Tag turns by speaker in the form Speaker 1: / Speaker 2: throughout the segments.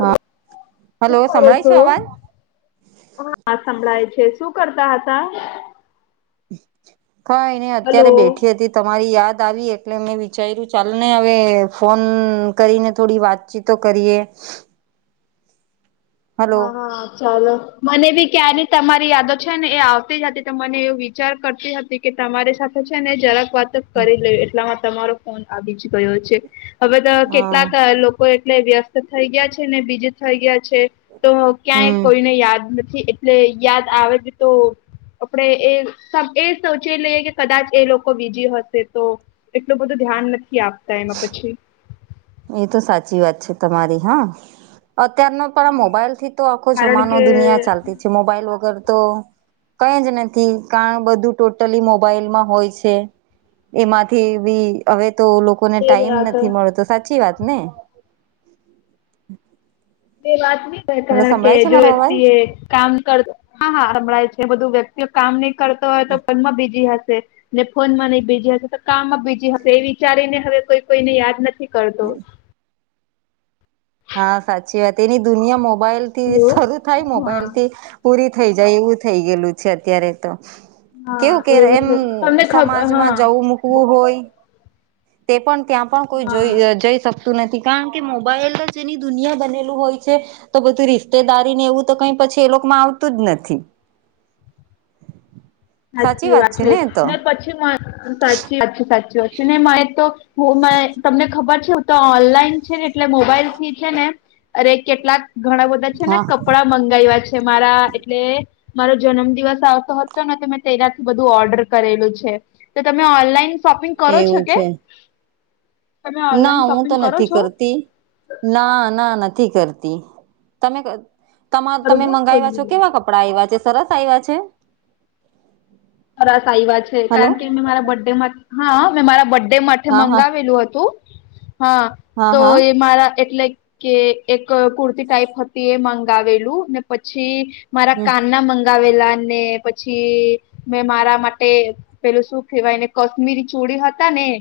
Speaker 1: હા હલો
Speaker 2: શું કરો
Speaker 1: સંભળાય છે
Speaker 2: છો?
Speaker 1: અવાજ
Speaker 2: હા સંભળાય છે, શું કરતા હતા?
Speaker 1: કઈ નઈ અત્યારે
Speaker 2: હલો.
Speaker 1: બેઠી હતી. તમારી યાદ આવી એટલે મેં વિચાર્યું ચાલ ને હવે ફોન કરીને થોડી વાત ચીતો કરીએ. હલો
Speaker 2: હા હા ચાલો. મને બી ક્યાની તમારી યાદો છે ને એ આવતી જ હતી તો મને એવું વિચાર કરતી હતી કે તમારી સાથે છે ને જરાક વા તો કરી લે એટલામાં તમારો ફોન આવી જ ગયો છે હવે તો
Speaker 1: હા
Speaker 2: કેટલાક લોકોએ એટલે વ્યસ્ત થઈ ગયા છે ને બીજું થઈ ગયા છે તો ક્યાંય
Speaker 1: હમ
Speaker 2: કોઈને યાદ નથી એટલે યાદ આવે જ તો આપડે એ એ સોચી લઈએ કે કદાચ એ લોકો બીજી હશે તો એટલું બધું ધ્યાન નથી આપતા એમાં પછી.
Speaker 1: એ તો સાચી વાત છે તમારી હા. અત્યારનો પણ મોબાઈલ થી તો આખો
Speaker 2: કારણ
Speaker 1: જમાનો
Speaker 2: કે
Speaker 1: દુનિયા ચાલતી છે મોબાઈલ વગર તો કઈ જ નથી કારણ બધું ટોટલી મોબાઈલમાં હોય છે એમાંથી બી હવે તો લોકોને
Speaker 2: એ
Speaker 1: ટાઈમ
Speaker 2: તો
Speaker 1: નથી મળતો સાચી વાત ને?
Speaker 2: એ વાત નહી થ
Speaker 1: હલો
Speaker 2: કારણ કે
Speaker 1: સંભળાય છે
Speaker 2: જો
Speaker 1: મારો અવાજ
Speaker 2: એક્સી એ કામ કર હા હા હ્યમદાય છે બધું વ્યક્તિઓ કામ નહી કરતો હોય તો મનમાં બીજી હશે ને ફોનમાં નહી બીજી હશે તો કામમાં બીજી હશે એ વિચારીને હવે કોઈ કોઈને યાદ નથી કરતો.
Speaker 1: હા સાચી વાત એની દુનિયા મોબાઈલ થી
Speaker 2: હલો
Speaker 1: શરૂ થાય
Speaker 2: હા
Speaker 1: મોબાઈલ થી પૂરી થઈ જાય એવું થઈ ગયેલું છે અત્યારે તો.
Speaker 2: હા
Speaker 1: કેવું કેરે
Speaker 2: એવું
Speaker 1: એમ
Speaker 2: છે તમને ખબર
Speaker 1: સમાજમાં
Speaker 2: હા
Speaker 1: જવું મૂકવું હોય તે પણ ત્યાં પણ કોઈ જોઈ
Speaker 2: હા
Speaker 1: જઈ શક તુ નથી કારણ કે મોબાઈલ જ એની દુનિયા બનેલું હોય છે. તો બધું રિશ્તેદારીને એવું તો કંઈ પછી એ લોકમાં આવતું જ નથી.
Speaker 2: સાચી વાત છે. ને પછી મેં સાચી વાત છે સાચી વાત છે. ને મારે તો હું મેં તમને ખબર છે. હું તો ઓનલાઈન છેને એટલે મોબાઈલથી છેને અરે કેટલાંક ઘણા બધા છેને
Speaker 1: હા
Speaker 2: કપડા મંગાયવા છે. મારા એટલે મારો જન્મ દિવસ આવતો હતો ને એટલે તો મે તેનાથી બધું ઓર્ડર કરેલું છે તો તમે ઓનલાઈન શોપિંગ કરો છો
Speaker 1: એવું
Speaker 2: કે?
Speaker 1: છે
Speaker 2: તમે
Speaker 1: ના
Speaker 2: ઓનલાઈન
Speaker 1: મેં તો
Speaker 2: શોપિંગ કરો
Speaker 1: નથી
Speaker 2: છો
Speaker 1: કરતી. ના ના નથી કરતી. તમે કય તમા તમે
Speaker 2: કરવું
Speaker 1: મંગાયવા
Speaker 2: જોઈએ
Speaker 1: છો કેવા કપડાં? પડા આયવા છે? સરસ આયવા છે?
Speaker 2: સરસ આયવા છે.
Speaker 1: હલો
Speaker 2: કારણ કે, મેં મારા બડ્ડે માટ્ હા મેં મારા બર્થ ડે માટે
Speaker 1: હા હા
Speaker 2: મંગાવેલું હતું. હા
Speaker 1: હા
Speaker 2: તો
Speaker 1: હા
Speaker 2: એ મારા એટલે કે એક કુર્તી ટાઈપ હતી એ મગાવેલું ને પછી મારા
Speaker 1: હમ
Speaker 2: કાનના મં ગાવેલા ને પછી મેં મારા માટે પેલું શું કહેવાયને કશ્મીરી ચૂડી હતા ને એ.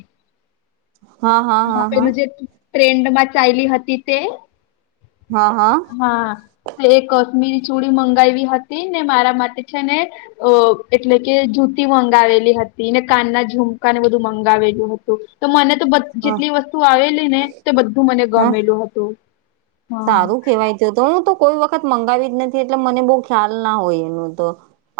Speaker 2: હા. પેલું જે ટ્રેન્ડમાં ચાયલી હતી તે?
Speaker 1: હા હા.
Speaker 2: હા એ કશ્મીરી ચૂડી મંગાયવી હતી ને મારા માટે છેને અ એટલે કે જૂતી મંગાવેલી હતી ને કાનના ઝુમકાને બધું મંગાવેલું હતું. તો મને તો બધ
Speaker 1: હા
Speaker 2: જેટલી વસ્તુ આવેલી ને તે બધું મને
Speaker 1: હ હ
Speaker 2: ગમેલું હતું. હા
Speaker 1: સારું કેવાય તે. તો હું તો કોઈ વખત મંગાવી જ નથી એટલે મને બહુ ખ્યાલ ના હોય એનું તો.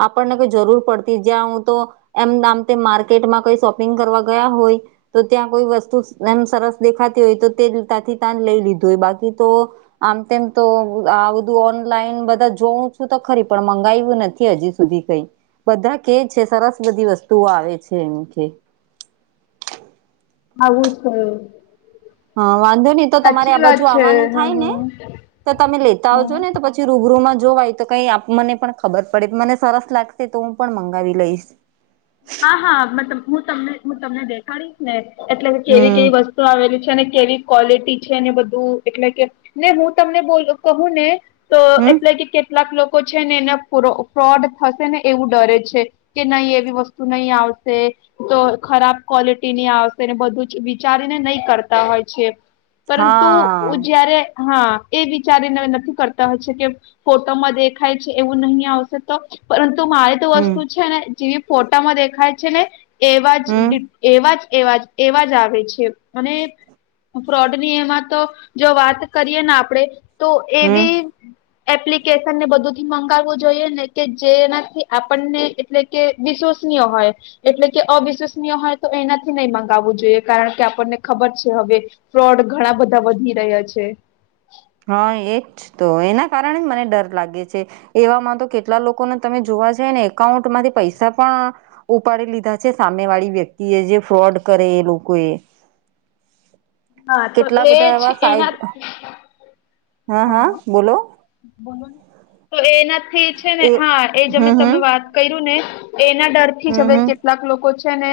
Speaker 1: આપણને કોઈ જરૂર પડતી જ્યાં હું તો એમ આમતેમ માર્કેટમાં કઈ શોપિંગ કરવા ગયા હોય તો ત્યાં કોઈ વસ્તુ એમ સરસ દેખાતી હોય તો તે તાંથી તાંજ લઈ લીધું હોય બાકી તો આમ તેમ તો આ બધું ઓનલાઈન બધા જોઉં છું તો ખરી પણ મંગાયવુ નથી હજી સુધી. સુધી કંઈ બધા કેય છે સરસ બધી વસ્તુઓ આવે છે એમ કેય.
Speaker 2: આવું છે.
Speaker 1: હા વાંધો નહી. તો તમારે આ બાજુ આવવાનું
Speaker 2: હ
Speaker 1: થાય ને તો તમે લેતા
Speaker 2: હ
Speaker 1: આવજો નેતો પછી રૂબરૂમાં જોવાય તો કંઈ આપ મને પણ ખબર પડે મને સરસ લાગશે તો હું પણ મંગાવી લઈશ.
Speaker 2: હા હા મ હું તમને હું તમને દેખાડીશ ને એટલે કેવી
Speaker 1: હમ
Speaker 2: કેવી વસ્તુ આવેલું છે અને કેવી ક્વોલિટી છેને બધું એટલે કે ને હું તમને બોલુ કહું ને તો
Speaker 1: હમ
Speaker 2: એટલે કે કેટલાક લોકો છે મને એના પુરો ફોડ થશે ને એવું ડરે છે કે નહી એવી વસ્તુ તુ નહી આવશે. તો ખરાબ ક્વોલિટીની આવશે ને બધું જ વિચારીને નહી કરતા હોય છે. પરંતુ
Speaker 1: હા
Speaker 2: જયારે હા એ વિચારીને નથી કરતા હોય છે કે ફોટોમાં દેખાય છે એવું નહીં આવશે તો પરંતુ મારે
Speaker 1: હમ
Speaker 2: વસ્તુ છેને જેવી ફોટામાં દેખાય છેને એવા જ
Speaker 1: હમ
Speaker 2: ડી એવા જ એવા જ એવા જ આવે છે અને ફ્રોડની એમાં તો જો વાત કરીએને આપણેે તો
Speaker 1: હમ
Speaker 2: એબી એપ્લિકેશનને બધુંથી મંગાવવું જોઈએને કે જેનાથી આપણને એટલે કે વિશ હોય. એટલે કે અવિશ્વસનીય હોય તો એનાથી નય મગાવું જોઈએ. કારણ કે આપણને ખબર છે હવે ફ્રોડ ઘણા બધા વધી રહ્યા છે.
Speaker 1: હા એજ તો. એના કારણે જ મને ડર લાગે છે. એવામાં તો કેટલા લોકોને તમે જોવા જાયને એકાઉન્ટ માંથી પૈસા પણ ઉપાડી લીધા છે સામે વાળી વ્યક્તિ એ જે ફ્રોડ કરે એ લોકોએ. [inaudible]
Speaker 2: હા તો એ
Speaker 1: બધા
Speaker 2: છે
Speaker 1: એવા સાહેબ
Speaker 2: એના.
Speaker 1: હા હા બોલો.
Speaker 2: બોલો ને તો એનાથી છે ને
Speaker 1: એ
Speaker 2: હા એ જમે
Speaker 1: હમ
Speaker 2: તમે
Speaker 1: હમ
Speaker 2: વાત કર્યું ને એના ડર થી જ
Speaker 1: હમ
Speaker 2: હવે
Speaker 1: હમ
Speaker 2: કેટલાક લોકો છે. ને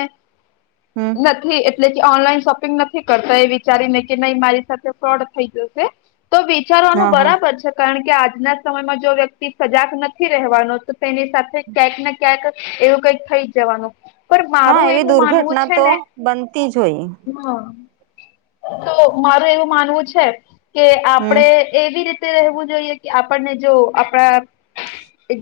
Speaker 1: હમ
Speaker 2: નથી એટલે કે ઓનલાઈન શોપિંગ નથી કરતા એ વિચારીને કે નહી મારી સાથે ફ્રોડ થઈ જશે તો વિારનું
Speaker 1: હા હા
Speaker 2: બરાબર છે. કારણ કે આજના સમયમાં જો વ્યક્તિ સજાગ નથી રહેવાનો તો તેની સાથે ક્યાંક ક્યાંક એવું કઈક થઈ જવાનું પર
Speaker 1: હા
Speaker 2: મારું
Speaker 1: એવી
Speaker 2: એવું માનવું
Speaker 1: દુર્ઘટના
Speaker 2: છે
Speaker 1: તો
Speaker 2: ને
Speaker 1: બનતી જ હોય
Speaker 2: હા તો મારું એવું માનવું છે કે
Speaker 1: હમ
Speaker 2: આપડે એવી રીતે રહેવું જોઈએ કે આપણને જો આપણા.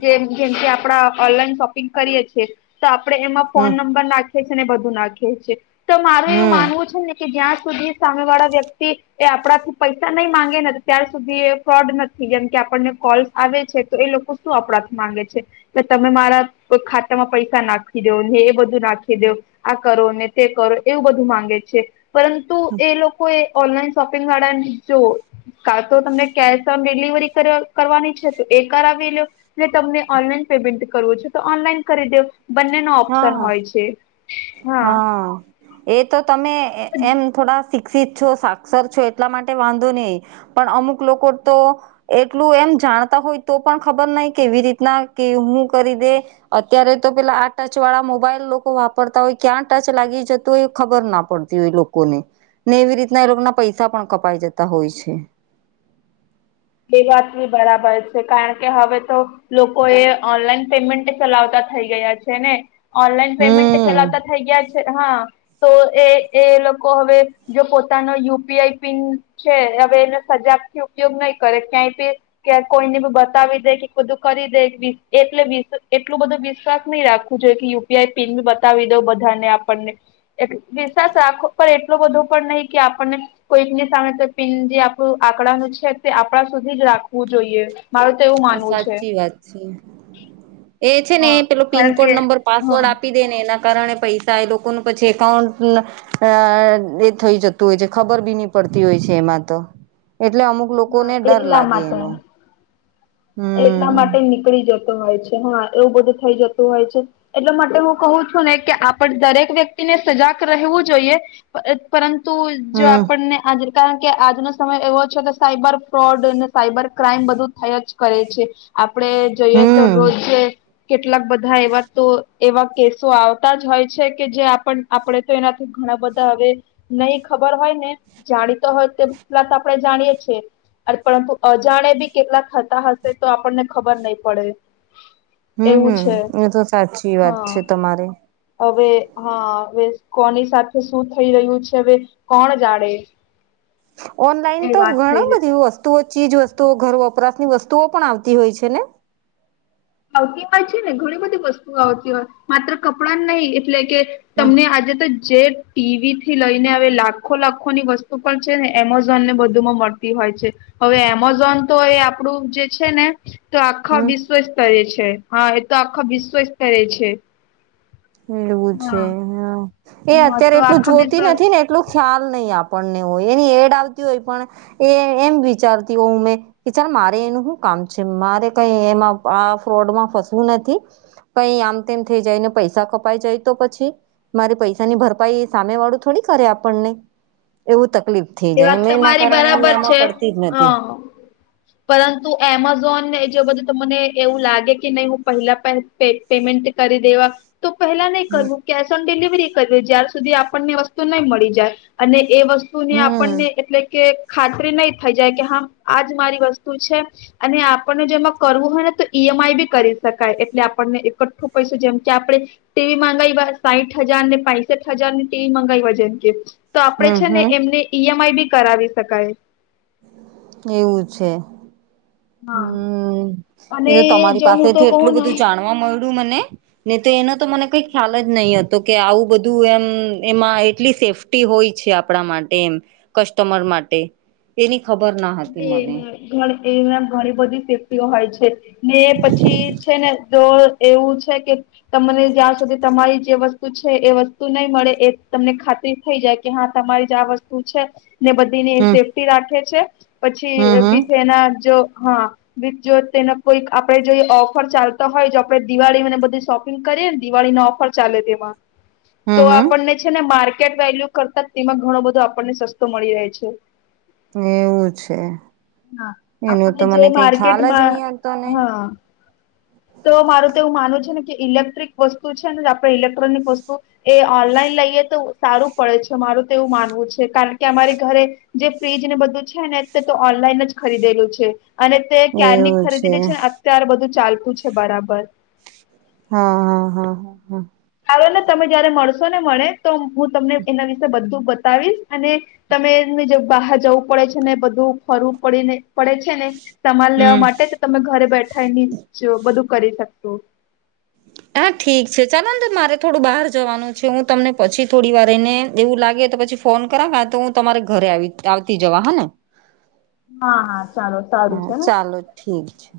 Speaker 2: જેમ જેમકે આપડા ઓનલાઈન શોપિંગ કરીએ છએ તો આપણે એમાં
Speaker 1: હમ
Speaker 2: ફોન નંબર નાખીએ છીએ અનેને બધું નાખીએ છીએ તે મારા
Speaker 1: હમ.
Speaker 2: છુંને કે ગ્યાસ સુ દશ સામે વાળા વ્યક્તિ એ આપણાથી પૈસા નહીં માંગે ને ત્યાર સુધી એ ફ્રોડ નથી જેમ કે આપણને કોલ્ આવે છે તો એ લોકો શું અપરાધ માંગે છે. કે તમે મારા કો ખાતામાં પૈસા નાખી દો ને એ બધું નાખી દો આ કરો ને તે કરો એવું બધું માંગે છે પરંતુ એ લોકો એ ઓનલાઈન શોપિંગ વાડાને જો કાલ તો તમને કેશ ઓન ડિલિવરી કરવાની છે તો એ કરાવ લો તમને ઓનલાઈન પેમેન્ટ કરવું છે તો ઓનલાઈન કરી દેવ બંને ન ઓપ્શન
Speaker 1: હા
Speaker 2: હોય છે હા
Speaker 1: એ તો તમે એમ થોડા શિક્ષિત છો સાક્ષર છો એટલા માટે વાંધો નહી. પણ અમુક લોકો તો એટલું એમ જાણતા હોય તો પણ ખબર નહ કેવી રીતના કે હું કરી દે અત્યારે તો પેલા આ ટચ વાળા મોબાઈલ લોકો વાપરતા હોય ક્યાં ટચ લાગી જતું હોય એ ખબર ના પડતી હોય લોકોને ને એવી રીતના એ લોકોના પૈસા પણ કપાઈ જતા હોય છે.
Speaker 2: એ વાત બી બરાબર છે કારણ કે હવે તો લોકો એ ઓનલાઈન પેમેન્ટ ચલાવતા થઈ ગયા છે ને ઓનલાઈન પેમેન્ટ
Speaker 1: હમ
Speaker 2: ચલાવતા થઈ ગયા છે હા તો એ એ લોકો હવે જો પોતાનો યુપીઆઈ પિન છે હવે એને સજાગ થી ઉપયોગ નહી કરે ક્યાંયી કે કોઈને બું બતાવી દે કે બધું કરી દે એટલે વિ એટલું બધું વિશ્વાસ નહી રાખ જો કે યુપીઆઈ પિન બી બતાવી દઉં બધાને આપણને વિશ્વાસ આખો પર એટલોું બધું પણ નહી કે આપણને કોઈક ની સામે તો પિં જે આપણું આંકડાનું છે તે આપણા સુધી જ રાખવું જોઈએ મારું તો એવું
Speaker 1: હા
Speaker 2: માનવું છે.
Speaker 1: સાચી વાત છે. એ છે ને
Speaker 2: હા
Speaker 1: એ પેલો
Speaker 2: કારણ
Speaker 1: પિનકોડ
Speaker 2: કે
Speaker 1: નંબર
Speaker 2: હા
Speaker 1: પાસવર્ડ આપી. ે ને એના કારણે પૈસા એ લોકોનું પછી એકાઉન્ટ અ એ થઈ જતું હોય છે ખબર બી નહી પડતી હોય છે એમાં તો એટલે અમુક લોકો
Speaker 2: હા
Speaker 1: ને ડર
Speaker 2: એટલા
Speaker 1: લાગે
Speaker 2: માટે
Speaker 1: એનો
Speaker 2: એટલા
Speaker 1: હમ
Speaker 2: માટે નીકળી જતો હોય છે હા એવું બધું થઈ જતું હોય છે. એટલે માટે હું કહું છું ને કે આપડ દરેક વ્યક્તિને સજાગ રહેવું જોઈએ પરંતુ જો
Speaker 1: હમ
Speaker 2: આપણને આજ કારણ કે આજનો સમય એવો છે કે સાયબર ફ્રોડ અને સાઈબર ક્રાઈમ બધું થય જ કરે છે આપડે જોઈએ તો
Speaker 1: હમ
Speaker 2: રોજે. કેટલાક બધા એવા તો. એવા કેસો આવતા જ હોય છે કે જે આપણે તો એનાથી ઘણા બધા હવે નહી ખબર હોય ને જાણીતો હોય તેલા આપડણે જાણીએે છીએ પરંતુ અજાણે બી કેટલાતા હશે તો આપણને ખબર નહી પડે
Speaker 1: હમ
Speaker 2: એવું
Speaker 1: હમ
Speaker 2: છે
Speaker 1: એ તો સાચી વાત
Speaker 2: હા
Speaker 1: છે તમારી
Speaker 2: હવે હા હવે કોની સાથે શું થઈ રહ્યું છે હવે કોણ જાડે
Speaker 1: ઓનલાઈન તો
Speaker 2: થઈ
Speaker 1: ઘણ
Speaker 2: છે
Speaker 1: બધી વસ્તુઓ ચીજ વસ્તુઓ ઘર વપરાશની વસ્તુઓ પણ આવતી હોય છે ને
Speaker 2: આવતી હોય છે ને ઘણી બધી વસ્તુ આવતી હોય માત્ર કપડાં નહિ એટલે કે
Speaker 1: હ
Speaker 2: તમને આજે તો જે ટીવી થી લઈને હવે લાખો લાખો ની વસ્તુ પણ છે ને એમેઝોન ને બધુંમાં મળતી હોય છે હવે એમેઝોન તો એ આપડું જે છે ને તો આખા
Speaker 1: હમ
Speaker 2: વિશ્વ સ્તરે છે હા એ તો આખા વિશ્વ સ્તરે છે
Speaker 1: એવું છે
Speaker 2: હા
Speaker 1: હ એ
Speaker 2: હા તો
Speaker 1: અત્યારે એટલું
Speaker 2: આખા વિશ્વ
Speaker 1: જોતી નથી ને એટલો ખ્યાલ નહી આપણને હોય એની એડ આવતી હોય પણ એ એમ વિચારતી હોયું મેં કે ચાલ મારે એનું શું કામ છે મારે કઈ એમાં આ ફ્રોડમાં ફસવું નથી પ આમતે થઈ જાય ને પૈસા કપાઈ જાય તો પછી મારી પૈસા ની ભરપાઈ સામે વાળું થોડી કરે આપણની એવું તકલીફ
Speaker 2: એ વાત તમારી
Speaker 1: કારણે હું
Speaker 2: બરાબર
Speaker 1: એમાં
Speaker 2: છે
Speaker 1: પડતી જ
Speaker 2: હા
Speaker 1: નથી
Speaker 2: પરંતુ એમેઝોનને જે બધું મને એવું લાગે કે નહી હું પહેલા પેમેન્ટ કરી દેવા તો પહેલા નહી કરવું કેશ ઓન ડિલિવરી કરવી જ્યાં સુધી આપણને વસ્તુ નહી મળી જાય અને એ વસ્તુ ને
Speaker 1: હમ
Speaker 2: આપણને એટલે કે ખાતરી નહી થઈ જાય કે હા આજ મારી વસ્તુ છે અને આપણને જેમાં કરવું હોય ને તો ઈ એમ આઈ બી કરી શકાય એટલે આપણને એકઠું પૈસ જેમ કે આપણે તેવી મગાવી સાઈઠ હજાર ને પાસઠ હજાર ને તેવી મગાવાઈ વ જેન કે તો આપણે
Speaker 1: હમ
Speaker 2: છે ને
Speaker 1: હમ
Speaker 2: એમને ઈએમ આઈ બી કરાવી શકાય
Speaker 1: એવું છે
Speaker 2: હા
Speaker 1: હમ એ તો
Speaker 2: અને
Speaker 1: તમારી
Speaker 2: જો હું તો
Speaker 1: પાસેથી એટલું
Speaker 2: કહું
Speaker 1: બધું
Speaker 2: ને
Speaker 1: જાણવા મળ્યું મને નહી તો એનો તો મને કઈ ખ્યાલ જ નહી હતો કે આવું બધું એમ એમાં એટલી સેફ્ટ હોય છે આપણા માટે એમ કસ્ટમર માટે એની ખબર ના હતી મને
Speaker 2: ઘ એમ ઘણી બધી સેફ્ટીઓ હોય છે ને પછી છે ને તો એવું છે કે તમને જ્યાં સુધી તમારી જે વસ્તુ એ વસ્તુ નહી મળે એ તમને ખાતરી થઈ જાય કે હા તમારી જ આ વસ્તુ છે ને બધ
Speaker 1: હમ
Speaker 2: સેફ્ટી રાખે છે પછી
Speaker 1: હમ હમ
Speaker 2: વિથ એના જો હા જો તેનો કોઈક આપડે જો ઓફર ચાલતો હોય જો આપડે દિવાળી મને બધી શોપિંગ કરીએ ને દિળીનો ઓફર ચાલે તેમાં તો
Speaker 1: હમ હમ
Speaker 2: આપણને છે ને માર્કેટ વેલ્યુ કરતા તેમાં ઘણો બધો આપણને સસ્તો મળી રહે છે
Speaker 1: એવું છે
Speaker 2: હા
Speaker 1: એનું
Speaker 2: આપણે
Speaker 1: તો
Speaker 2: જે
Speaker 1: મને કઈ ખ્યાલ જ
Speaker 2: માર્કેટમાં
Speaker 1: નહી હતો ને
Speaker 2: હા તો મારું તો એવું માનવું છે ને કે ઇલેક્ટ્રિક વસ્તુ છે ને આપડણે ઇલેક્ટ્રોનિક વસ્તુ એ ઓનલાઈન લઈએ તો સારું પડે છે મારું તેવું માનવું છે કારણ કે અમારી ઘરે જે ફ્રીજ ને બધું છે ને તે તો ઓનલાઈન જ ખરીદેલું છે અને તે કકયાંર ની ખરીદી છે ને અત્યાર બધું ચાલતું છે બરાબર
Speaker 1: હા હા હા હા હા
Speaker 2: હારું ને તમે જયારે મળશો ને મળે તો હું તમને એના વિશે બધું બતાવીશ અને તમે જે બહાર જવું પડે છે ને બધું ફરવું પડી ને પડે છે ને સમાન લેવા
Speaker 1: હમ
Speaker 2: માટે જ તમે ઘરે બેઠા એની બધું કરી શકશો.
Speaker 1: હા ઠીક છે ચાલો નેંદર મારે થોડું બહાર જવાનું છે હું તમને પછી થોડી વાર એને એવું લાગે તો પછી ફોન કરા તો હું તમારે ઘરે આવી આવતી જવા, હાને?
Speaker 2: હા હા ચાલો સારું
Speaker 1: હા
Speaker 2: છે ને.
Speaker 1: ચાલો ઠીક છે